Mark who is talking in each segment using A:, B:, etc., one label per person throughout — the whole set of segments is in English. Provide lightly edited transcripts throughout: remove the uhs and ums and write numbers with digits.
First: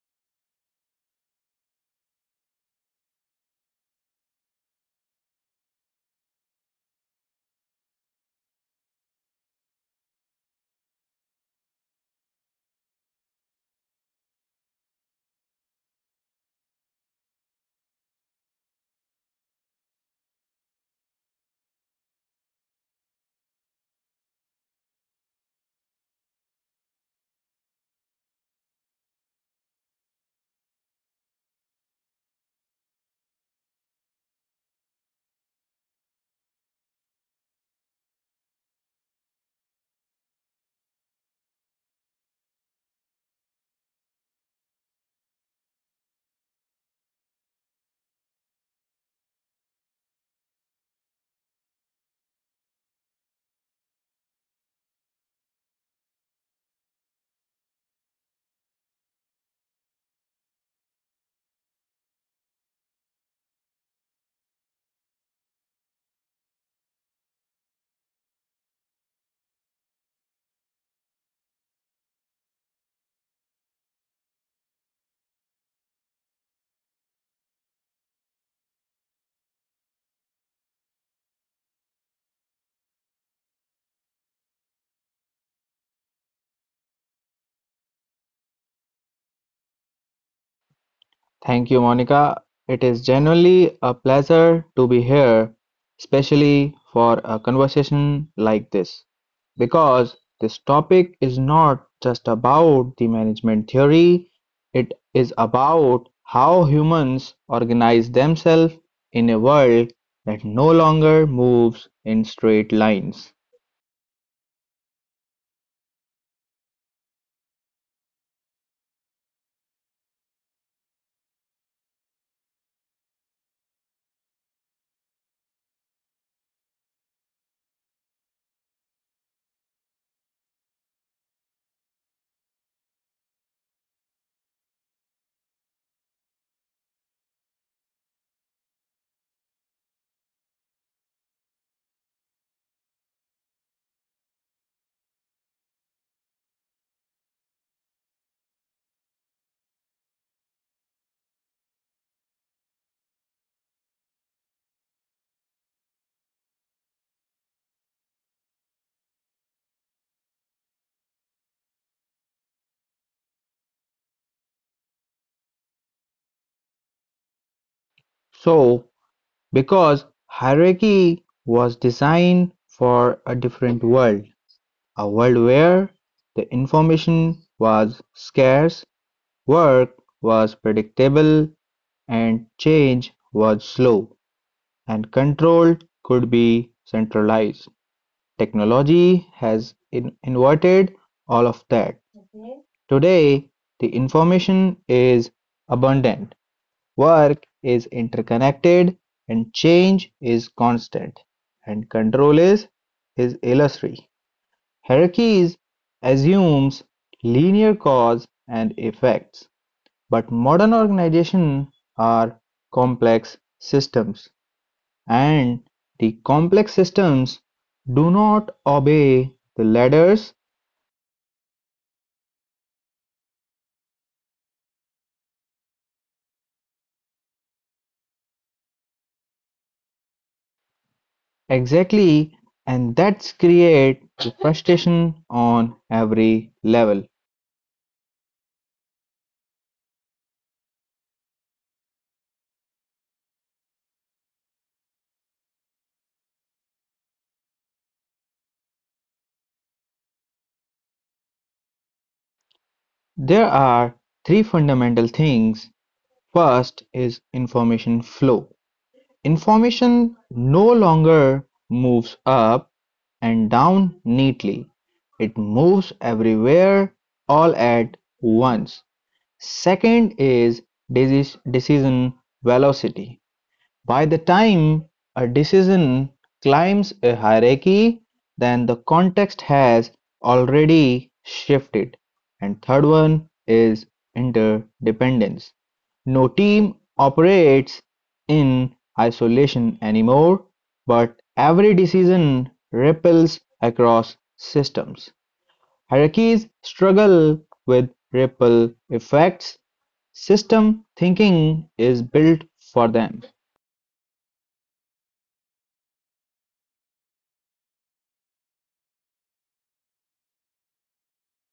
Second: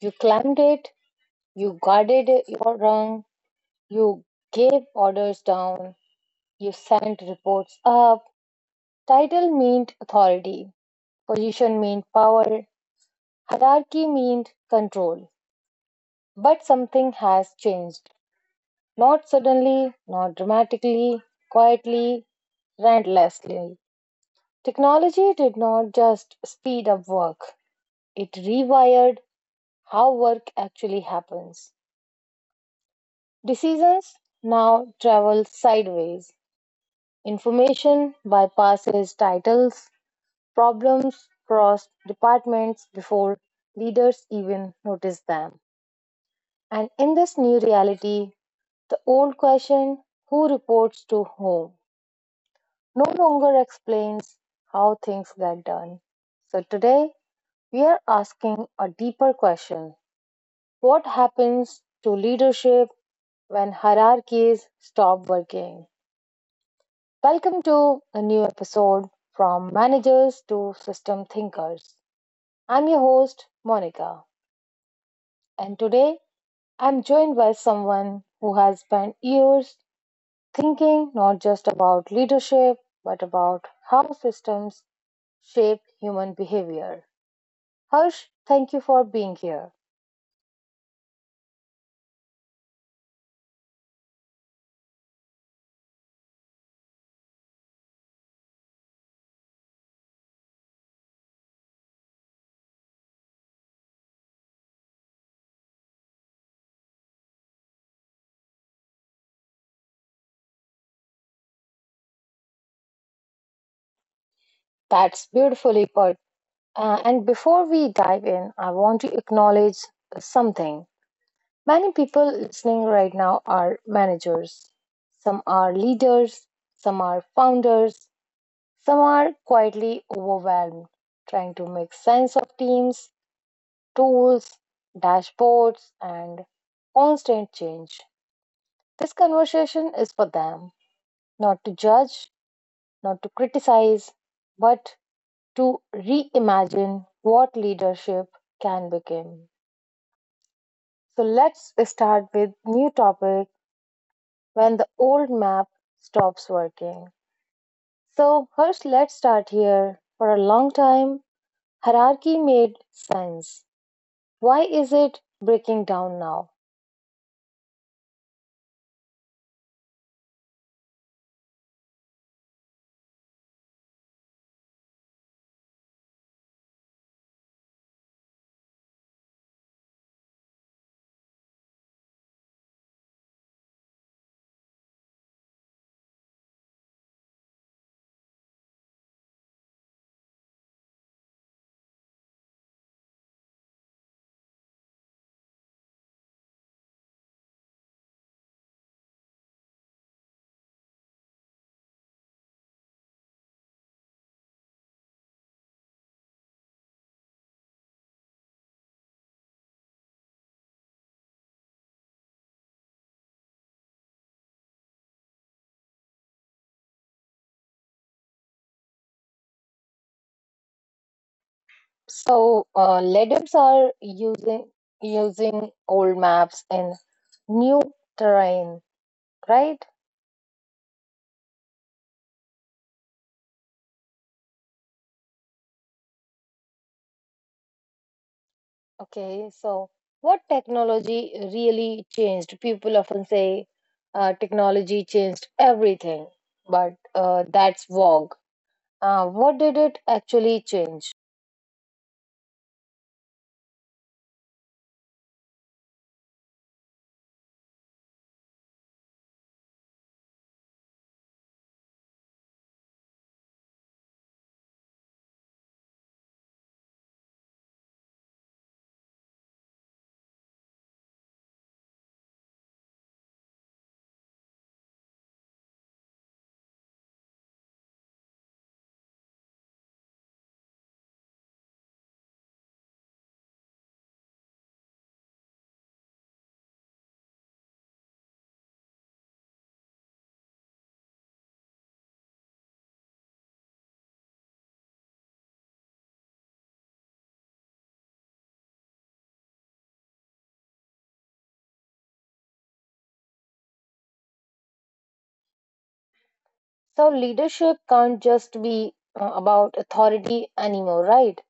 A: You climbed it, you guarded your rung, you gave orders down, you sent reports up. Title meant authority, position meant power, hierarchy meant control. But something has changed. Not suddenly, not dramatically, quietly, relentlessly. Technology did not just speed up work, it rewired how work actually happens. Decisions now travel sideways. Information bypasses titles, problems cross departments before leaders even notice them. And in this new reality, the old question, who reports to whom, no longer explains how things get done. So today, we are asking a deeper question: what happens to leadership when hierarchies stop working? Welcome to a new episode, from managers to system thinkers. I'm your host, Monica, and today I'm joined by someone who has spent years thinking not just about leadership but about how systems shape human behavior. Harsh, thank you for being here.
B: Thank you, Monica. It is genuinely a pleasure to be here, especially for a conversation like this, because this topic is not just about the management theory, it is about how humans organize themselves in a world that no longer moves in straight lines.
A: That's beautifully put. And before we dive in, I want to acknowledge something. Many people listening right now are managers. Some are leaders, some are founders, some are quietly overwhelmed, trying to make sense of teams, tools, dashboards, and constant change. This conversation is for them, not to judge, not to criticize, but to reimagine what leadership can become. So let's start with new topic: when the old map stops working. So, 1st let's start here. For a long time, hierarchy made sense. Why is it breaking down now?
B: So, because hierarchy was designed for a different world. A world where the information was scarce, work was predictable, and change was slow, and control could be centralized. Technology has inverted all of that. Today, the information is abundant, work is interconnected, and change is constant, and control is illusory. Hierarchies assumes linear cause and effects, but modern organizations are complex systems, and the complex systems do not obey the ladders
A: So, LEDAPs are using old maps in new terrain, right?
B: exactly, and that creates frustration on every level.
A: Okay, so what technology really changed? People often say technology changed everything, but that's vague. What did it actually change?
B: There are three fundamental things. First is information flow. Information no longer moves up and down neatly, it moves everywhere all at once. Second is decision velocity. By the time a decision climbs a hierarchy, then the context has already shifted. And third one is interdependence. No team operates in isolation anymore, but every decision ripples across systems. Hierarchies struggle with ripple effects. System thinking is built for them.
A: So, leadership can't just be about authority anymore, right?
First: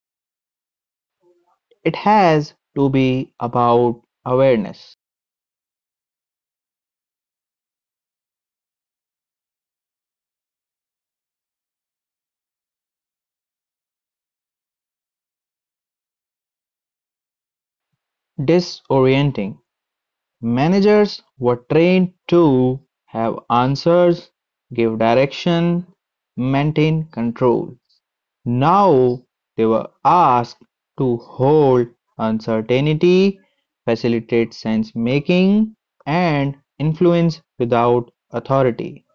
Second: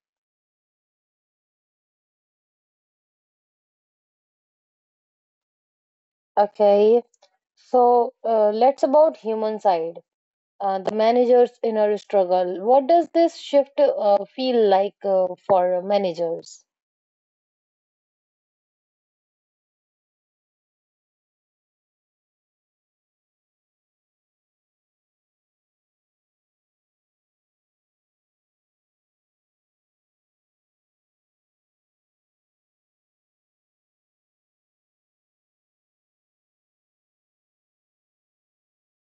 B: It has to be about awareness,
A: Okay, so let's about human side. The manager's inner struggle. What does this shift feel like for managers?
B: disorienting. Managers were trained to have answers, give direction, maintain control. Now they were asked to hold uncertainty, facilitate sense making, and influence without authority.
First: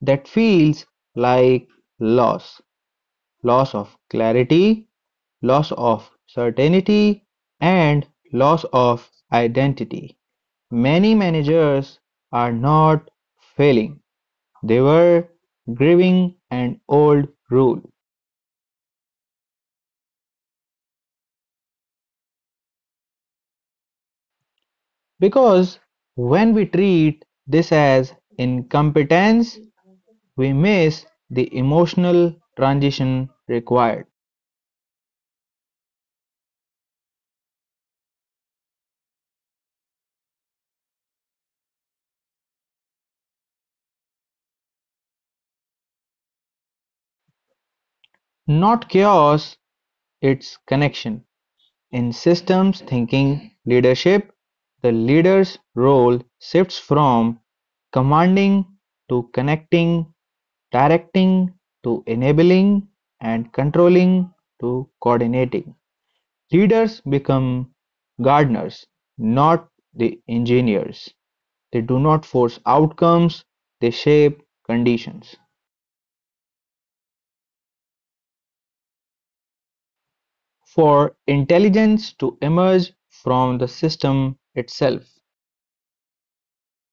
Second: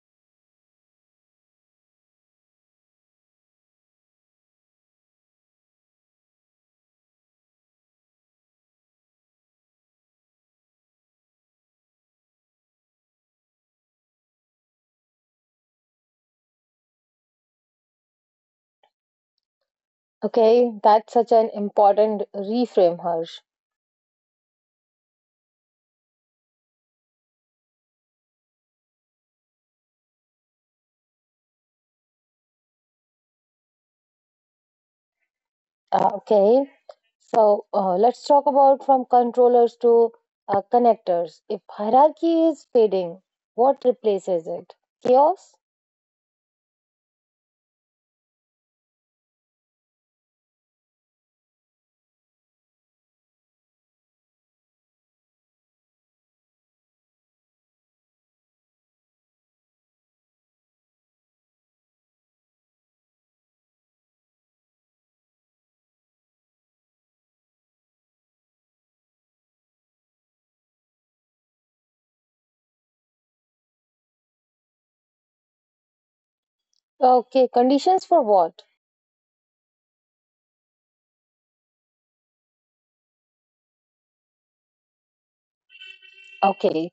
B: That feels like loss loss of clarity, loss of certainty, and loss of identity. Many managers are not failing, they were grieving an old rule.
A: Okay, that's such an important reframe, Harsh.
B: Because when we treat this as incompetence, we miss the emotional transition required.
A: Okay, so let's talk about from controllers to connectors. If hierarchy is fading, what replaces it? Chaos?
B: Not chaos, it's connection. In systems thinking leadership, the leader's role shifts from commanding to connecting, directing to enabling, and controlling to coordinating. Leaders become gardeners, not the engineers. They do not force outcomes, they shape conditions.
A: Okay, conditions for what?
B: For intelligence to emerge from the system itself,
A: Okay,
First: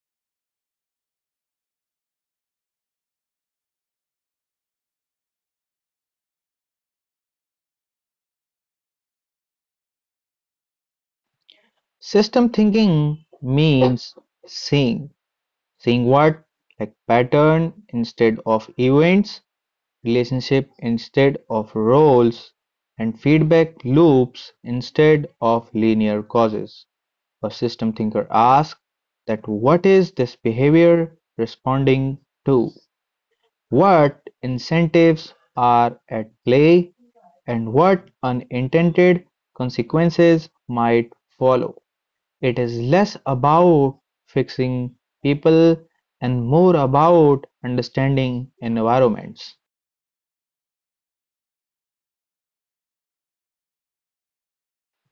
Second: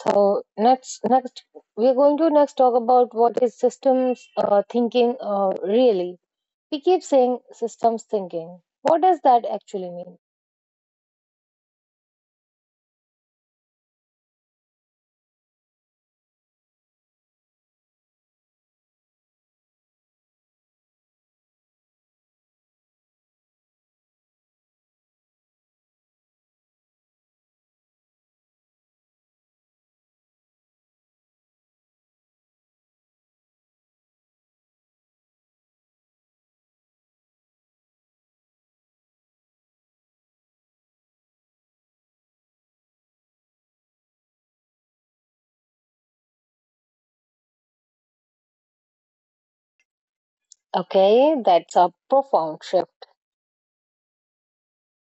A: so next we're going to next talk about what is systems thinking really. We keep saying systems thinking. What does that actually mean?
B: system thinking means seeing, seeing what, like pattern instead of events, relationship instead of roles, and feedback loops instead of linear causes. A system thinker asks that what is this behavior responding to? What incentives are at play and what unintended consequences might follow? It is less about fixing people and more about understanding environments.
A: Okay, that's a profound shift.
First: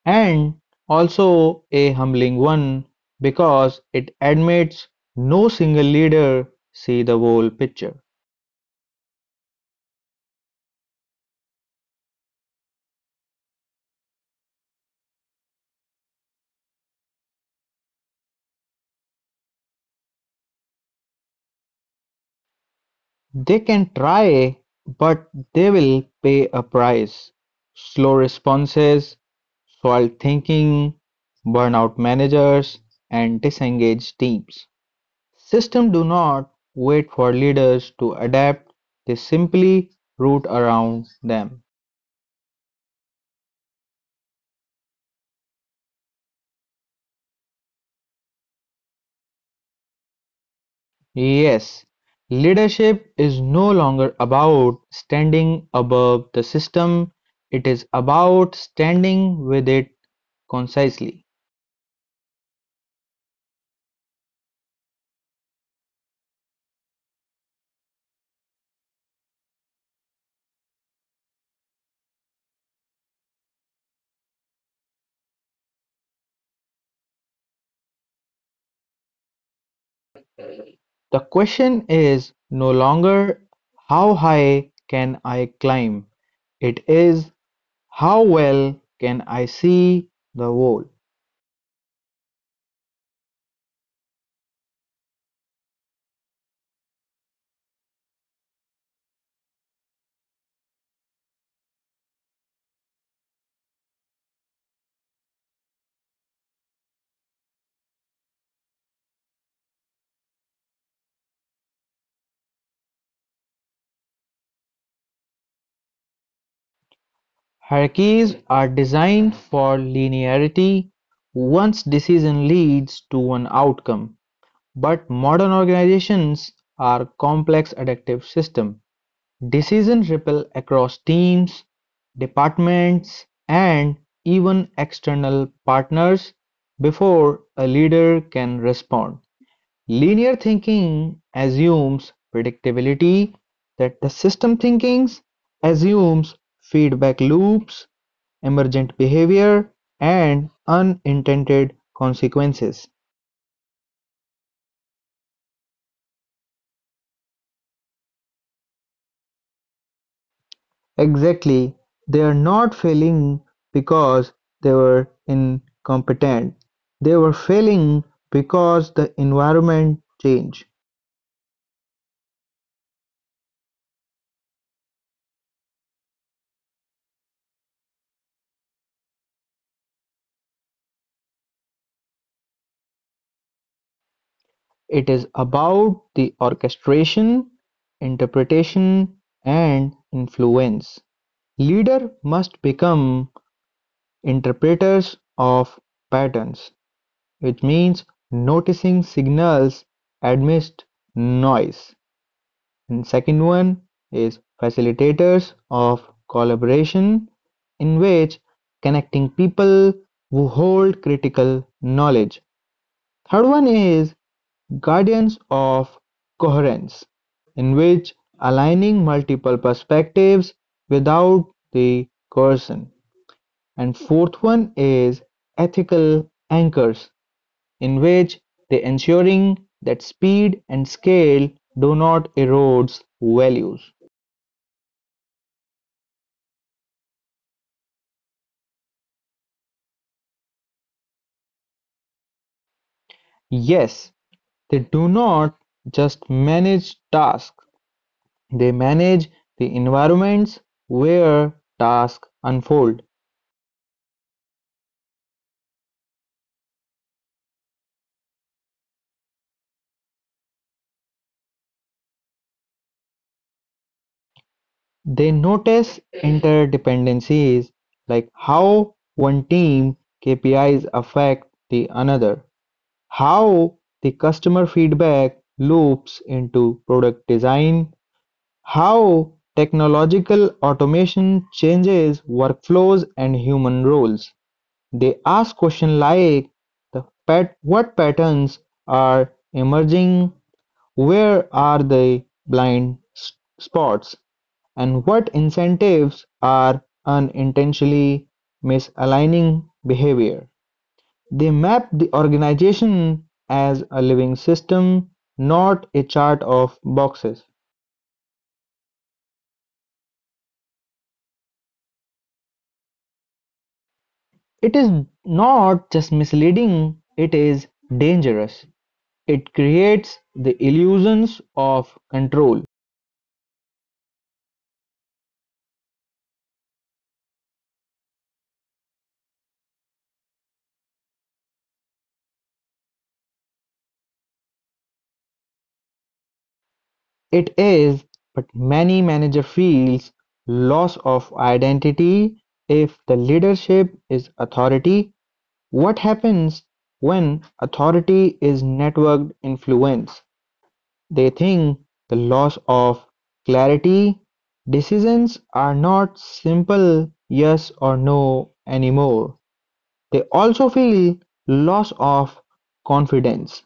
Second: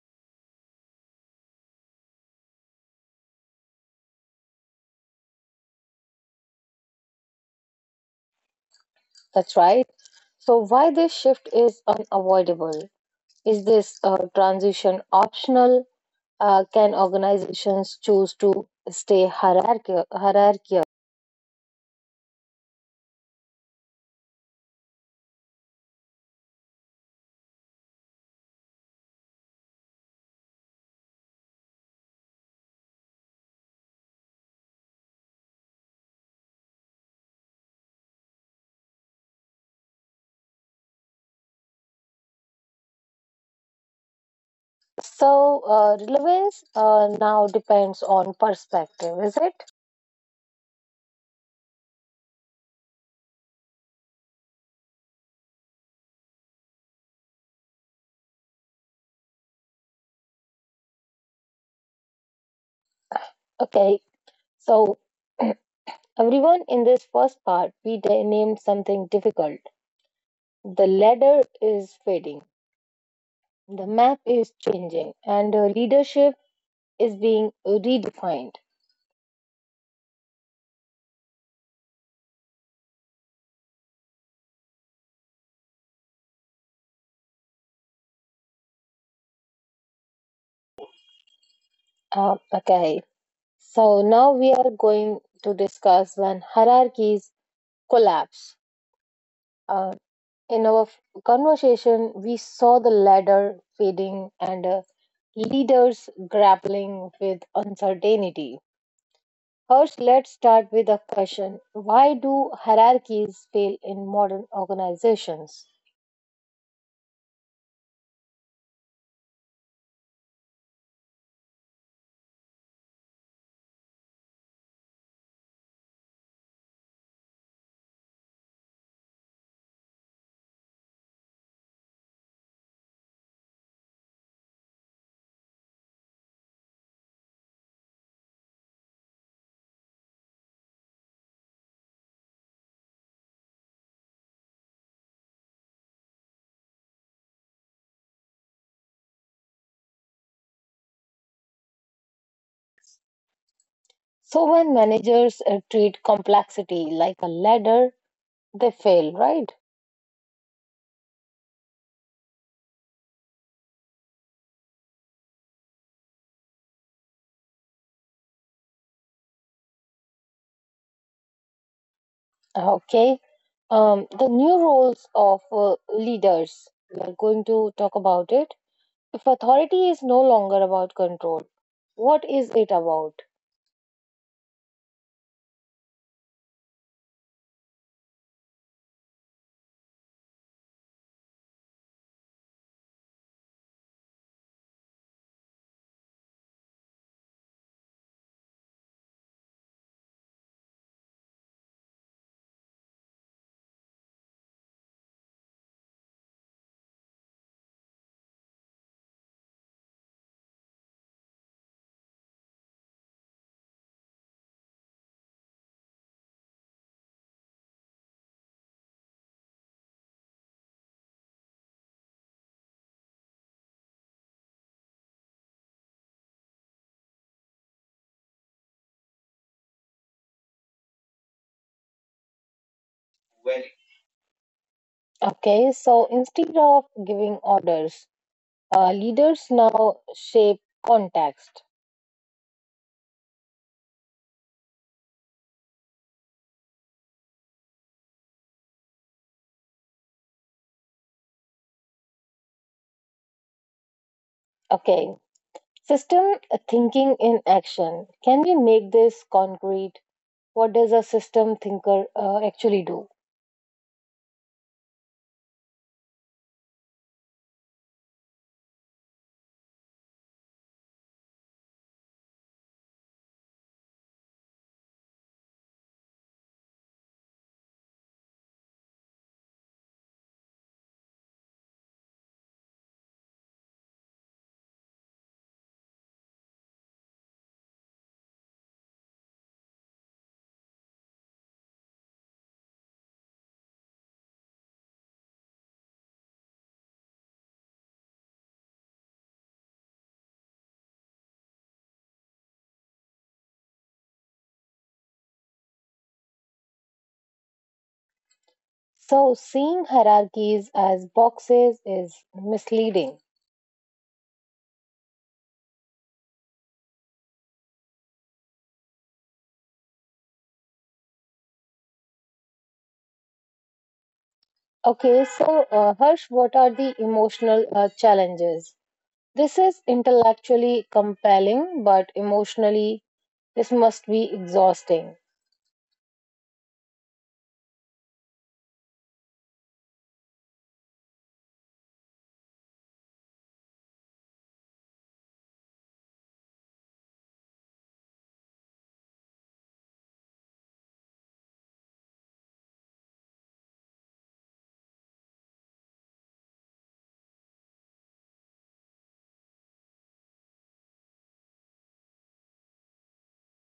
B: And also a humbling one because it admits no single leader sees the whole picture.
A: That's right. So why this shift is unavoidable? Is this transition optional? Can organizations choose to stay hierarchical?
B: They can try, but they will pay a price. Slow responses, soiled thinking, burnout managers, and disengaged teams. Systems do not wait for leaders to adapt, they simply root around them.
A: So, relevance now depends on perspective, is it?
B: Yes, leadership is no longer about standing above the system, it is about standing with it concisely.
A: Okay, so everyone, in this first part, we named something difficult. The ladder is fading, the map is changing, and leadership is being redefined.
B: The question is no longer how high can I climb, it is how well can I see the wall.
A: Okay, so now we are going to discuss when hierarchies collapse. Uh, In our conversation, we saw the ladder fading and leaders grappling with uncertainty. First, let's start with a question: why do hierarchies fail in modern organizations?
B: Hierarchies are designed for linearity; one's decision leads to one outcome, but modern organizations are complex adaptive systems. Decisions ripple across teams, departments, and even external partners before a leader can respond. Linear thinking assumes predictability that the system thinking assumes feedback loops emergent behavior, and unintended consequences.
A: So, when managers treat complexity like a ladder, they fail, right?
B: Exactly. They are not failing because they were incompetent. They were failing because the environment changed.
A: Okay. The new roles of leaders, we are going to talk about it. If authority is no longer about control, what is it about?
B: It is about the orchestration, interpretation, and influence. Leader must become interpreters of patterns, which means noticing signals amidst noise, and second one is facilitators of collaboration in which connecting people who hold critical knowledge. Third one is guardians of coherence in which aligning multiple perspectives without the coercion. And fourth one is ethical anchors in which they ensuring that speed and scale do not erodes values.
A: Okay, so instead of giving orders, leaders now shape context.
B: Yes, they do not just manage tasks, they manage the environments where tasks unfold.
A: Okay, system thinking in action. Can you make this concrete? What does a system thinker actually do?
B: They notice interdependencies like how one team KPIs affect the another, how the customer feedback loops into product design, how technological automation changes workflows and human roles. They ask questions like what patterns are emerging, where are the blind spots, and what incentives are unintentionally misaligning behavior. They map the organization as a living system, not a chart of boxes.
A: So, seeing hierarchies as boxes is misleading.
B: It is not just misleading, it is dangerous. It creates the illusions of control.
A: Okay, so Harsh, what are the emotional challenges? This is intellectually compelling, but emotionally, this must be exhausting.
B: It is, but many manager feels loss of identity if the leadership is authority. What happens when authority is networked influence? They think the loss of clarity. Decisions are not simple yes or no anymore. They also feel loss of confidence;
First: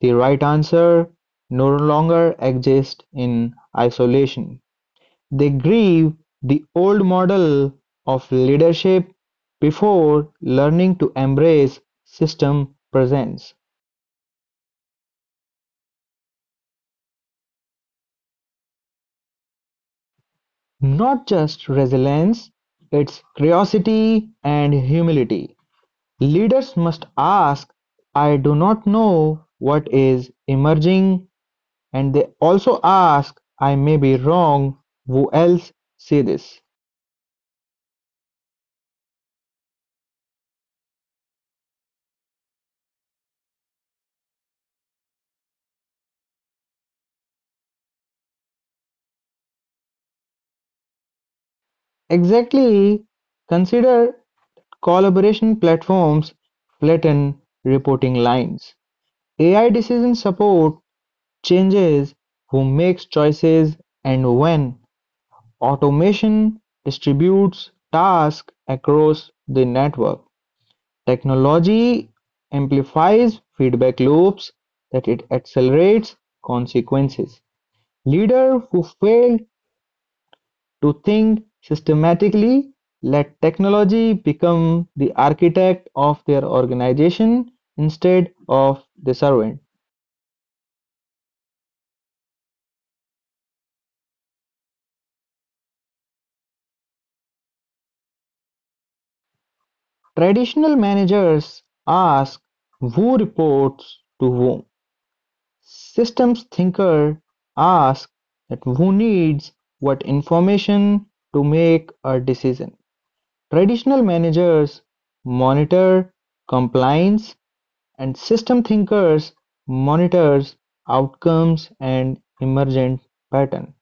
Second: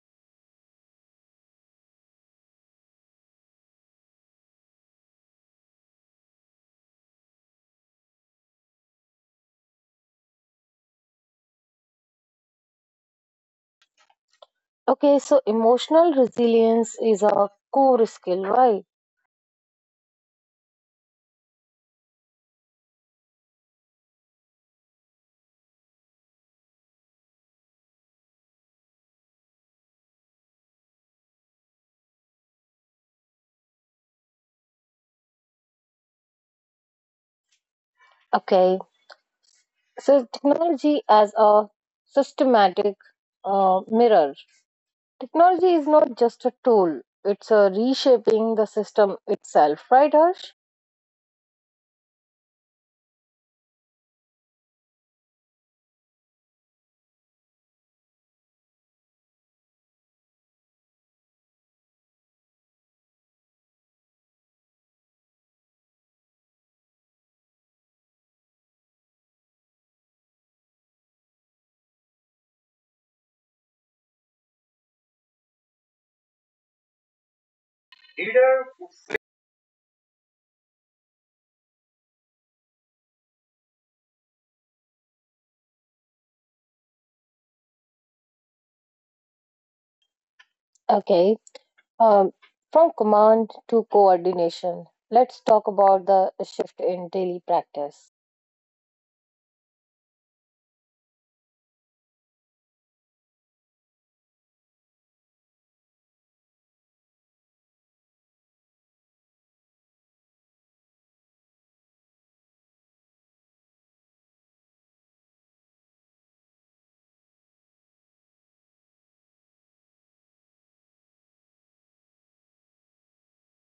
B: the right answer no longer exists in isolation. They grieve the old model of leadership before learning to embrace system presents
A: Okay, so emotional resilience is a core skill, right?
B: not just resilience, it's curiosity and humility. Leaders must ask, I do not know what is emerging. And they also ask, I may be wrong, who else say this?
A: Okay, so technology as a systematic mirror. Technology is not just a tool, it's a reshaping the system itself, right, Harsh?
B: Exactly. Consider collaboration platforms flatten reporting lines. AI decision support changes who makes choices and when. Automation distributes tasks across the network. Technology amplifies feedback loops that it accelerates consequences. Leaders
A: Leader.
B: who failed to think systematically let technology become the architect of their organization instead of the servant.
A: Okay, um, from command to coordination, let's talk about the shift in daily practice.
B: Traditional managers ask who reports to whom. Systems thinkers ask that who needs what information to make a decision. Traditional managers monitor compliance and system thinkers monitors outcomes and emergent pattern.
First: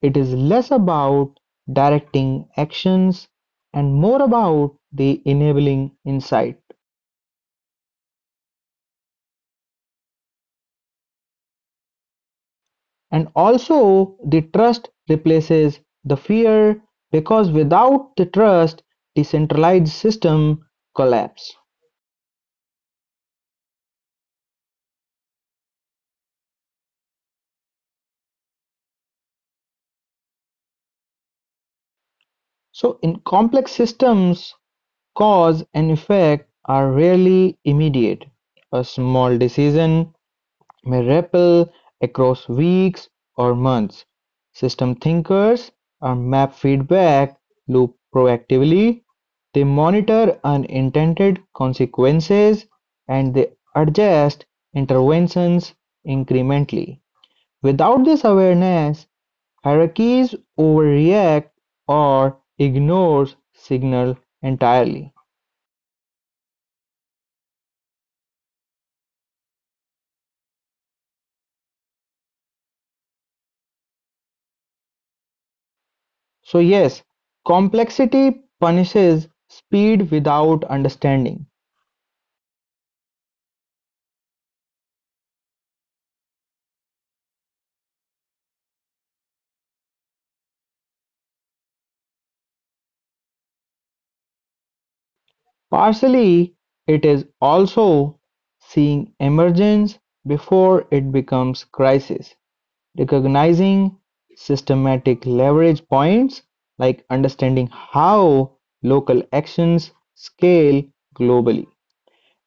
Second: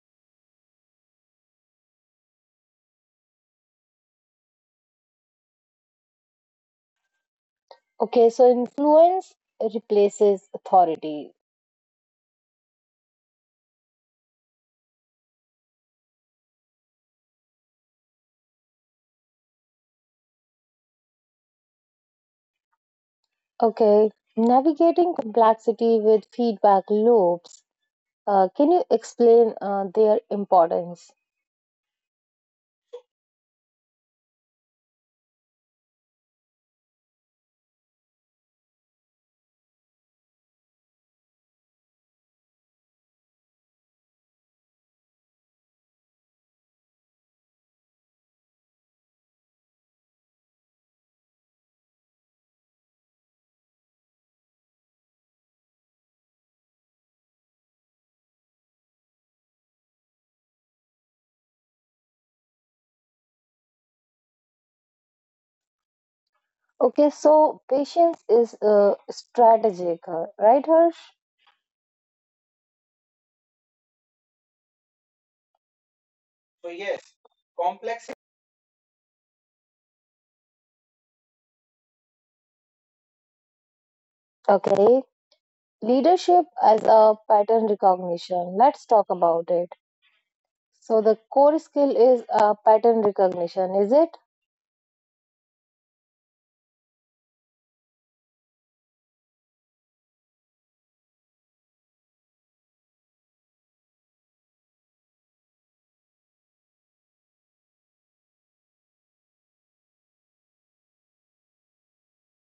B: It is less about directing actions and more about the enabling insight.
A: Okay, so influence replaces authority.
B: And also the trust replaces the fear because without the trust, decentralized system collapse.
A: Okay, navigating complexity with feedback loops. Can you explain their importance?
B: So in complex systems, cause and effect are rarely immediate. A small decision may ripple across weeks or months. System thinkers are map feedback loop proactively. They monitor unintended consequences and they adjust interventions incrementally. Without this awareness, hierarchies overreact or ignore signal entirely.
A: Okay, so patience is strategic, right, Harsh?
B: So
A: So,
B: yes,
A: yes, complexity.
B: complexity punishes speed without understanding.
A: Okay, leadership as a pattern recognition. Let's talk about it. So, the core skill is pattern recognition, is it?
B: Partially, it is also seeing emergence before it becomes crisis, recognizing systematic leverage points, like understanding how local actions scale globally.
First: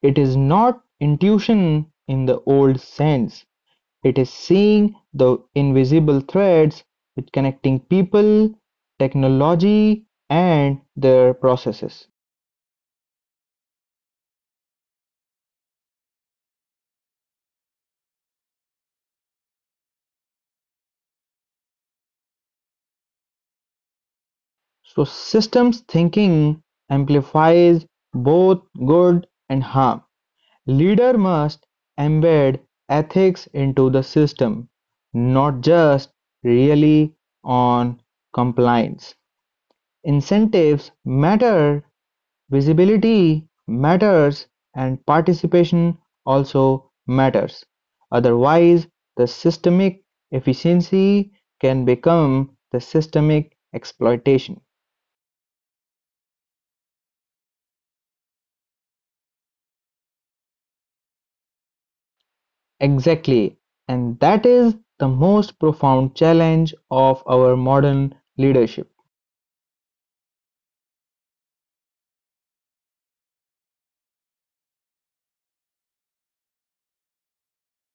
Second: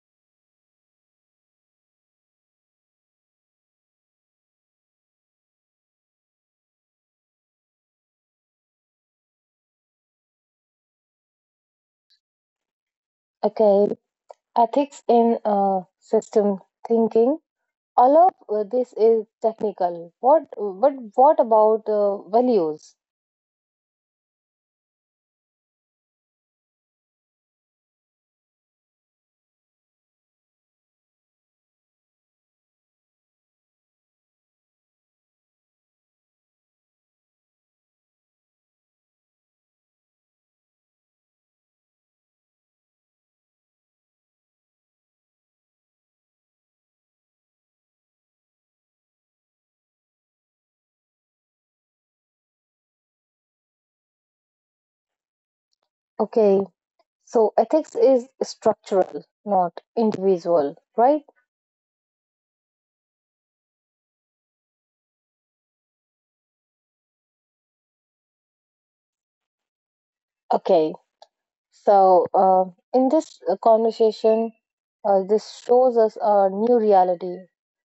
B: It is not intuition in the old sense. It is seeing the invisible threads with connecting people, technology, and their processes.
A: Okay, ethics in system thinking. All of this is technical. But what about values?
B: So systems thinking amplifies both good and harm. Leader must embed ethics into the system, not just really on compliance. Incentives matter, visibility matters, and participation also matters. Otherwise, the systemic efficiency can become the systemic exploitation.
A: Okay, so ethics is structural, not individual, right?
B: Exactly, and that is the most profound challenge of our modern leadership.
A: Okay, so in this conversation, this shows us a new reality.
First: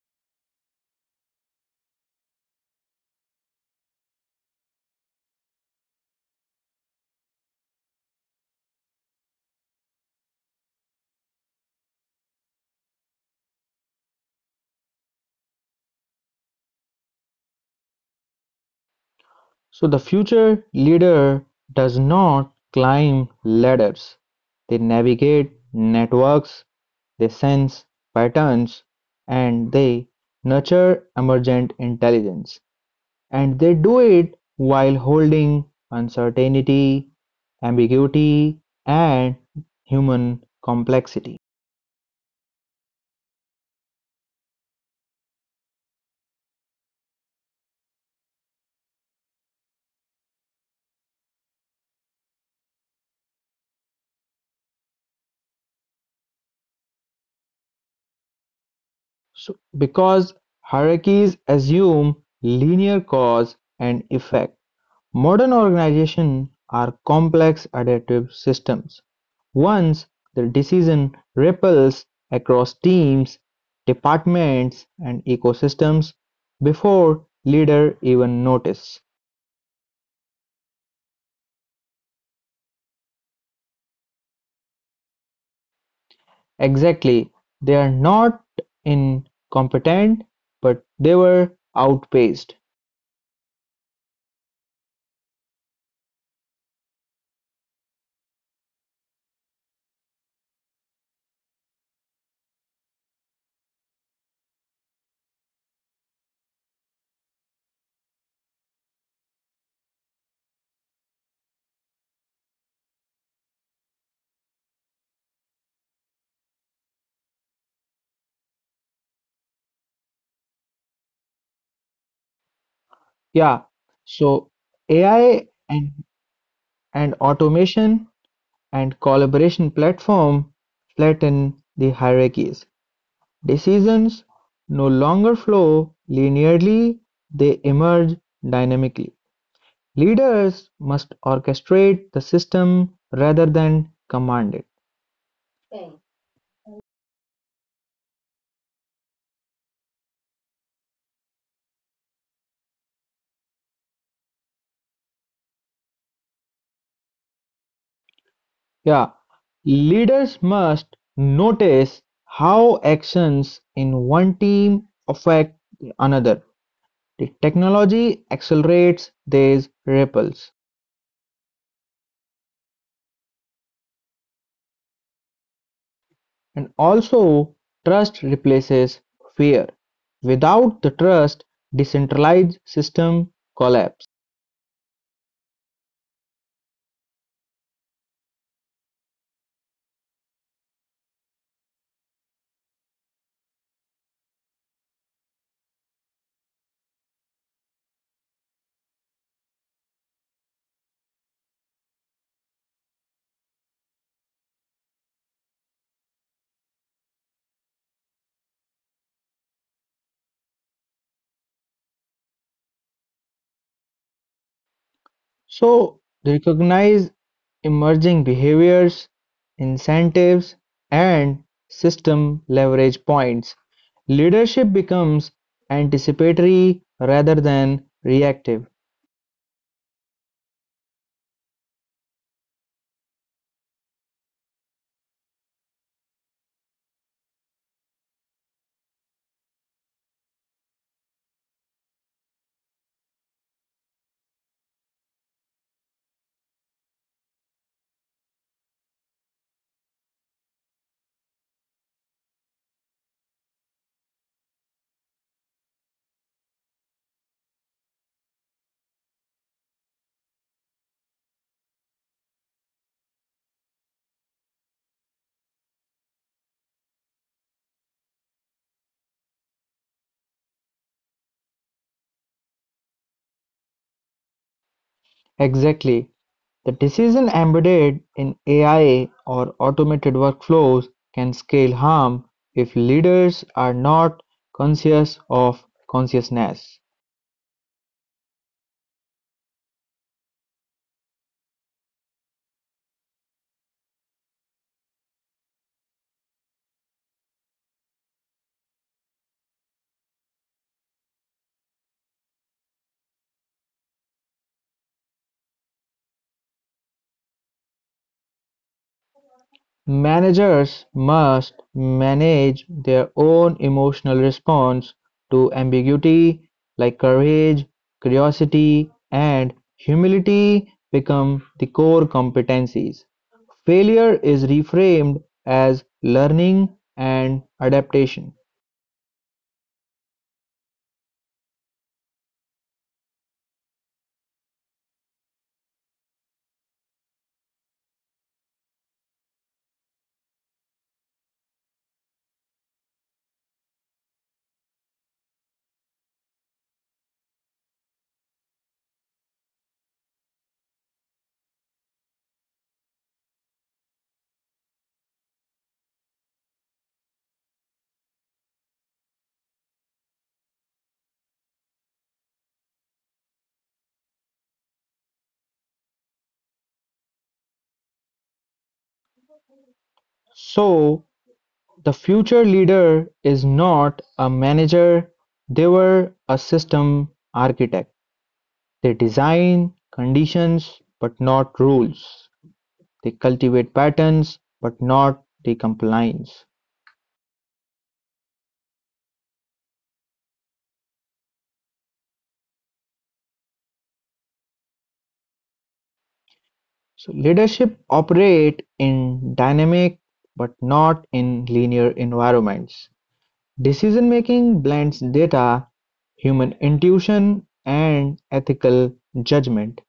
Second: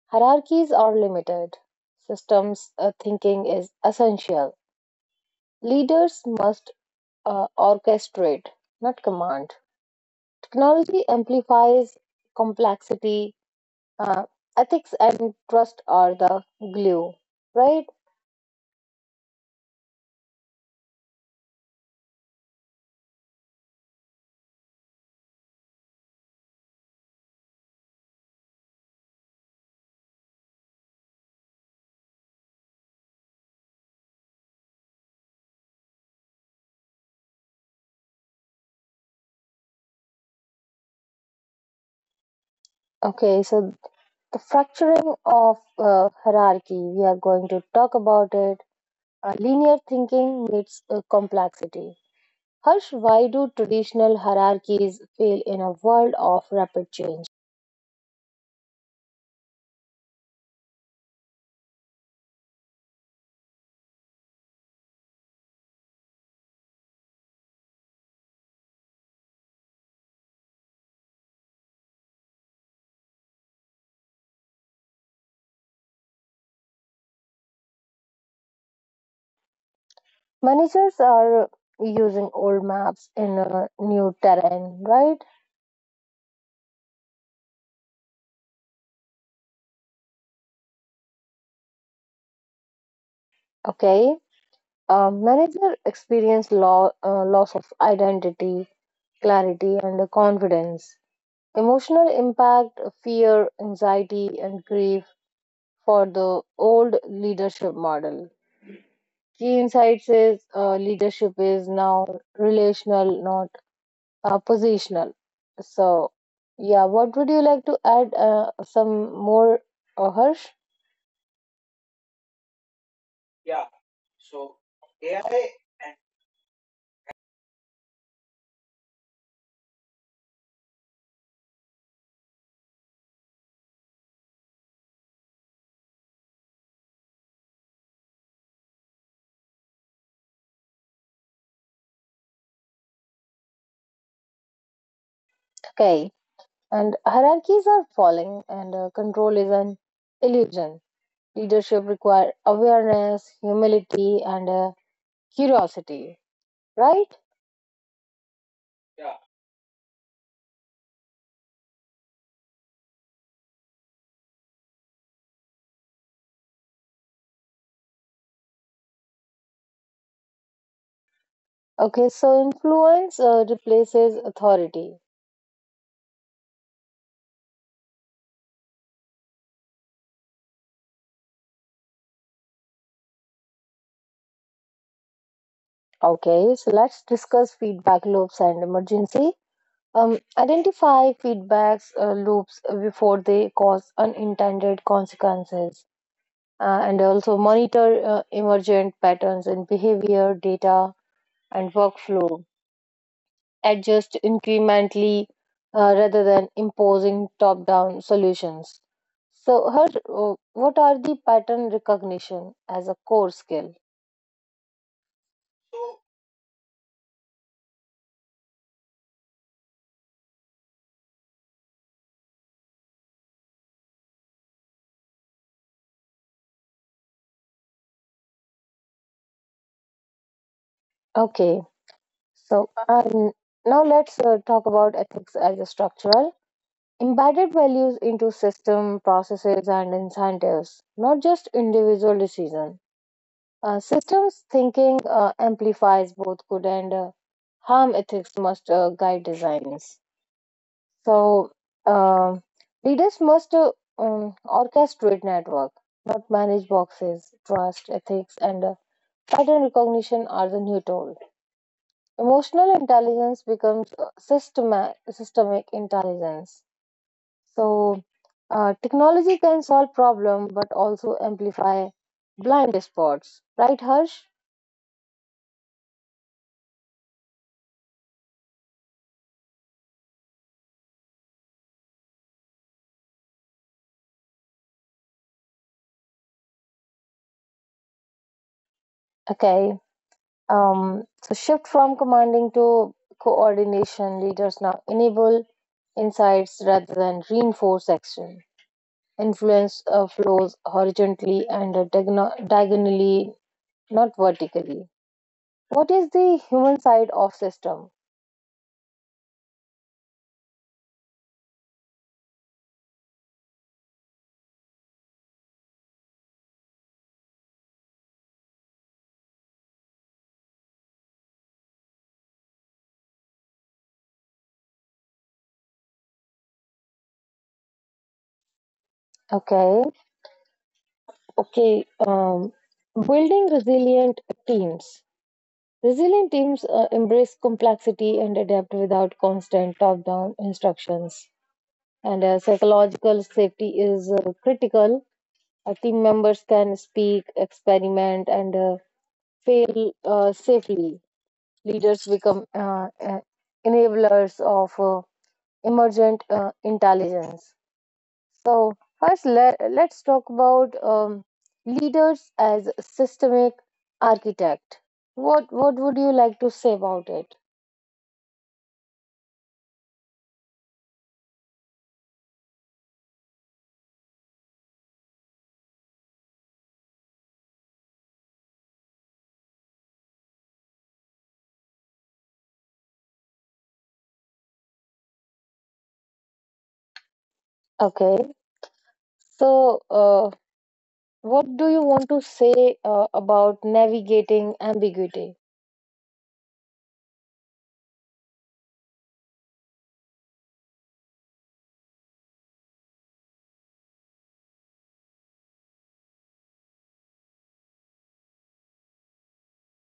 A: Hierarchies are limited. Systems thinking is essential. Leaders must orchestrate, not command. Technology amplifies complexity. Uh, ethics and trust are the glue, right?
B: So, the future leader does not climb ladders, they navigate networks, they sense patterns, and they nurture emergent intelligence. And they do it while holding uncertainty, ambiguity, and human complexity.
A: Okay, so the fracturing of hierarchy, we are going to talk about it. Linear thinking meets complexity. Harsh, why do traditional hierarchies fail in a world of rapid change?
B: So, because hierarchies assume linear cause and effect, modern organizations are complex adaptive systems. Once the decision ripples across teams, departments, and ecosystems before leader even notice.
A: Managers are using old maps in a new terrain, right?
B: Exactly, they are not incompetent, but they were outpaced.
A: Okay. Manager experience loss of identity, clarity, and confidence. Emotional impact, fear, anxiety, and grief for the old leadership model. Key insights is leadership is now relational, not positional. So, yeah, what would you like to add? Some more, Harsh? Yeah,
B: Yeah, so
A: so
B: AI
A: AI
B: and
A: and
B: And automation and collaboration platform flatten the hierarchies; decisions no longer flow linearly, they emerge dynamically. Leaders must orchestrate the system rather than command it.
A: okay, and hierarchies are falling, and control is an illusion. Leadership requires awareness, humility, and curiosity, right?
B: Yeah,
A: Yeah.
B: leaders must notice how actions in one team affect another. The technology accelerates these ripples.
A: Okay, so influence replaces authority.
B: And also, trust replaces fear. Without the trust, decentralized system collapse.
A: Okay, so let's discuss feedback loops and emergency. Identify feedbacks loops before they cause unintended consequences, and also monitor emergent patterns in behavior, data, and workflow. Adjust incrementally rather than imposing top down solutions. So, her, what are the pattern recognition as a core skill?
B: So recognize emerging behaviors, incentives, and system leverage points. Leadership becomes anticipatory rather than reactive.
A: Okay, so now let's talk about ethics as a structural. Embedded values into system, processes, and incentives, not just individual decision. Systems thinking amplifies both good and harm. Ethics must guide designs. So uh, leaders must orchestrate network, not manage boxes. Trust, ethics, and pattern recognition are the new tool. Emotional intelligence becomes systemic intelligence. So technology can solve problem, but also amplify blind spots. Right, Harsh?
B: Exactly. The decision embedded in AI or automated workflows can scale harm if leaders are not conscious of consciousness.
A: Okay. So shift from commanding to coordination. Leaders now enable insights rather than reinforce action. Influence flows horizontally and diagonally, not vertically. What is the human side of system?
B: Managers must manage their own emotional response to ambiguity, like courage, curiosity, and humility become the core competencies. Failure is reframed as learning and adaptation.
A: Okay, okay. Building resilient teams. Resilient teams embrace complexity and adapt without constant top-down instructions. And psychological safety is critical. Team members can speak, experiment, and fail safely. Leaders become enablers of emergent intelligence. So, first, let's talk about leaders as systemic architect. What would you like to say about it?
B: So, the future leader is not a manager, they were a system architect. They design conditions but not rules. They cultivate patterns but not the compliance.
A: Okay. So, what do you want to say about navigating ambiguity?
B: So leadership operate in dynamic but not in linear environments. Decision making blends data, human intuition and ethical judgment.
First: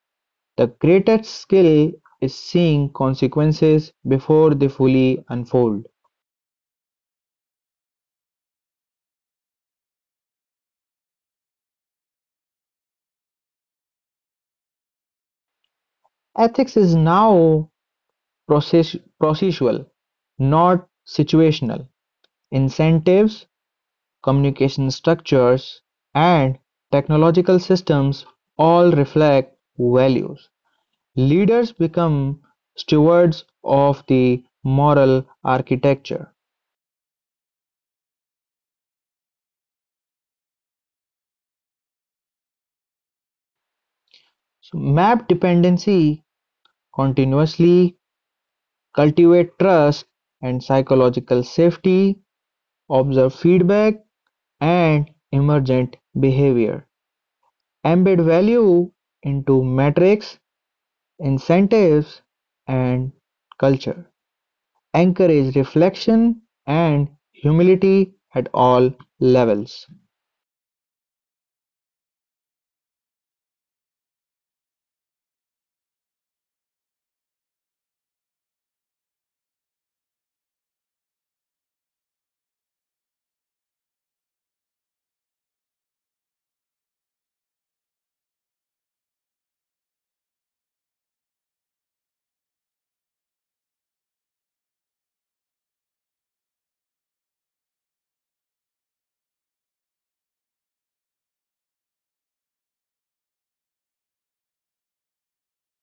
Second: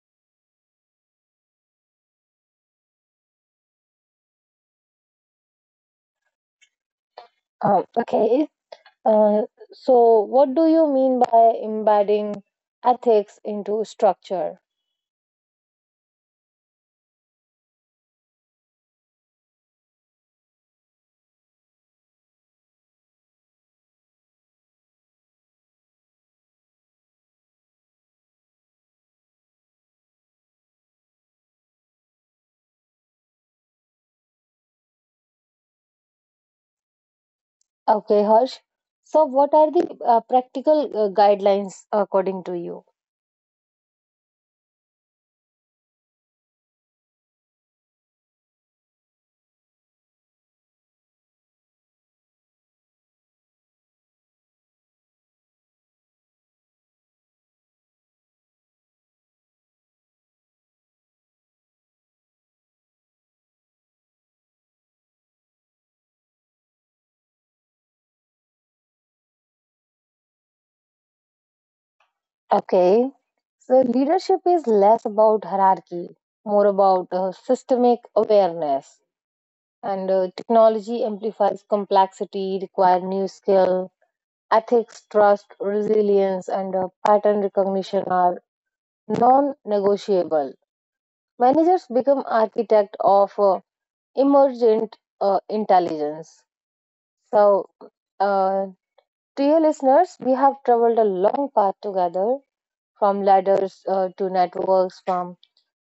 B: The greatest skill is seeing consequences before they fully unfold.
A: Okay. Uh, so, what do you mean by embedding ethics into structure?
B: Ethics is now process- procedural, not situational. Incentives, communication structures, and technological systems all reflect values. Leaders become stewards of the moral architecture.
A: Okay, Harsh. So, what are the practical guidelines according to you?
B: So map dependency continuously. Cultivate trust and psychological safety, observe feedback and emergent behavior. Embed value into metrics, incentives, and culture. Encourage reflection and humility at all levels.
A: Okay. So, leadership is less about hierarchy, more about systemic awareness. And technology amplifies complexity, require new skill. Ethics, trust, resilience, and pattern recognition are non negotiable. Managers become architect of emergent intelligence. So, uh, to your listeners, we have traveled a long path together, from ladders to networks, from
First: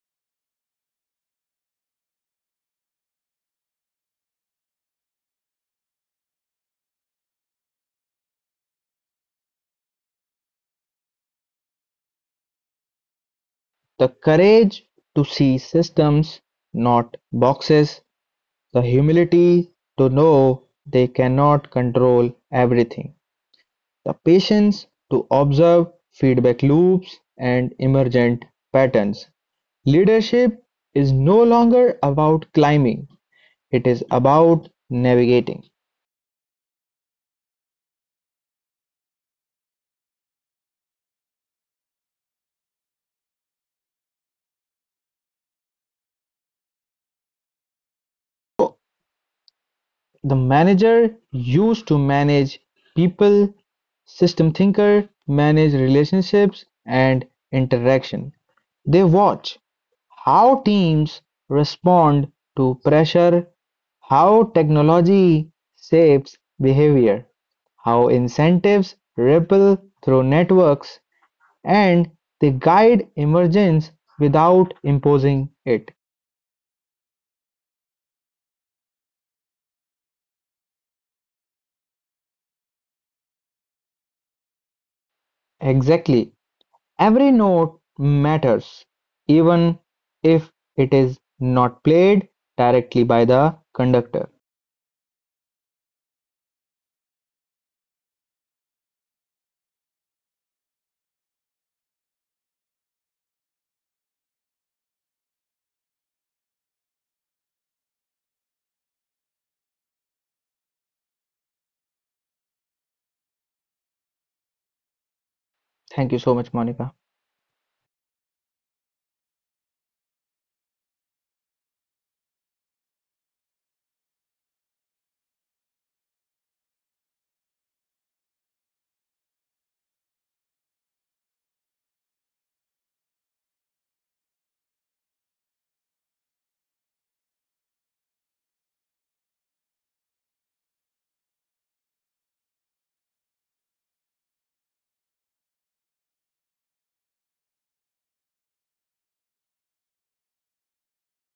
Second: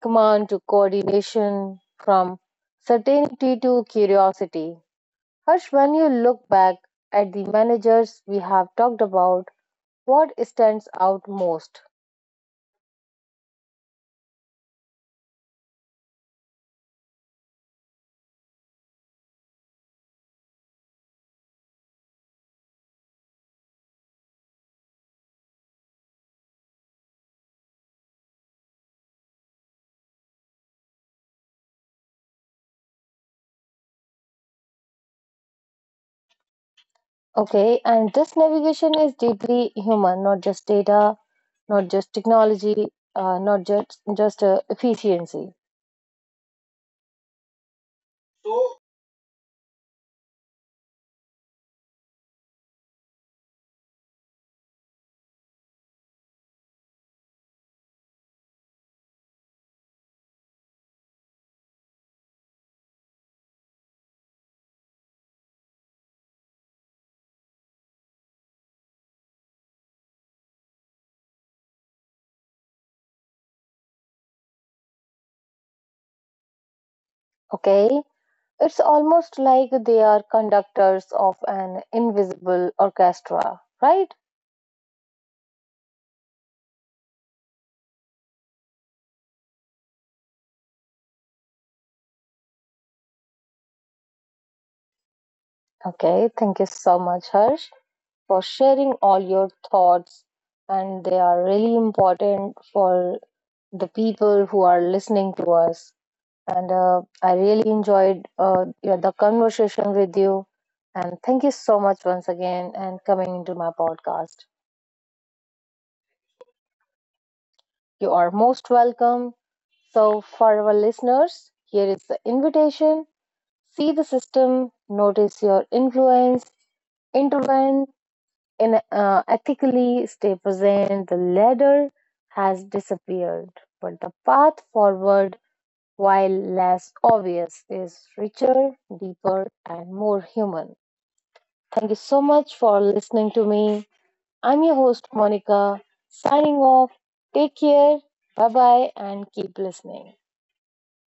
A: command to coordination, from certainty to curiosity. Harsh, when you look back at the managers we have talked about, what stands out most?
B: The courage to see systems, not boxes. The humility to know they cannot control everything. The patience to observe feedback loops and emergent patterns. Leadership is no longer about climbing, it is about navigating.
A: Okay, and this navigation is deeply human, not just data, not just technology, not just efficiency.
B: So,
A: So,
B: the manager used to manage people, system thinker manage relationships and interaction. They watch, how teams respond to pressure, how technology shapes behavior, how incentives ripple through networks, and they guide emergence without imposing it.
A: okay, it's almost like they are conductors of an invisible orchestra, right?
B: Exactly. Every note matters, even if it is not played directly by the conductor.
A: Okay, thank you so much, Harsh, for sharing all your thoughts, and they are really important for the people who are listening to us. And I really enjoyed yeah, the conversation with you, and thank you so much once again and coming into my podcast.
B: Thank you so much, Monica.
A: You are most welcome. So, for our listeners, here is the invitation: see the system, notice your influence, intervene in, ethically, stay present. The ladder has disappeared, but the path forward, while less obvious, is richer, deeper, and more human. Thank you so much for listening to me. I'm your host, Monica, signing off. Take care. Bye bye, and keep listening.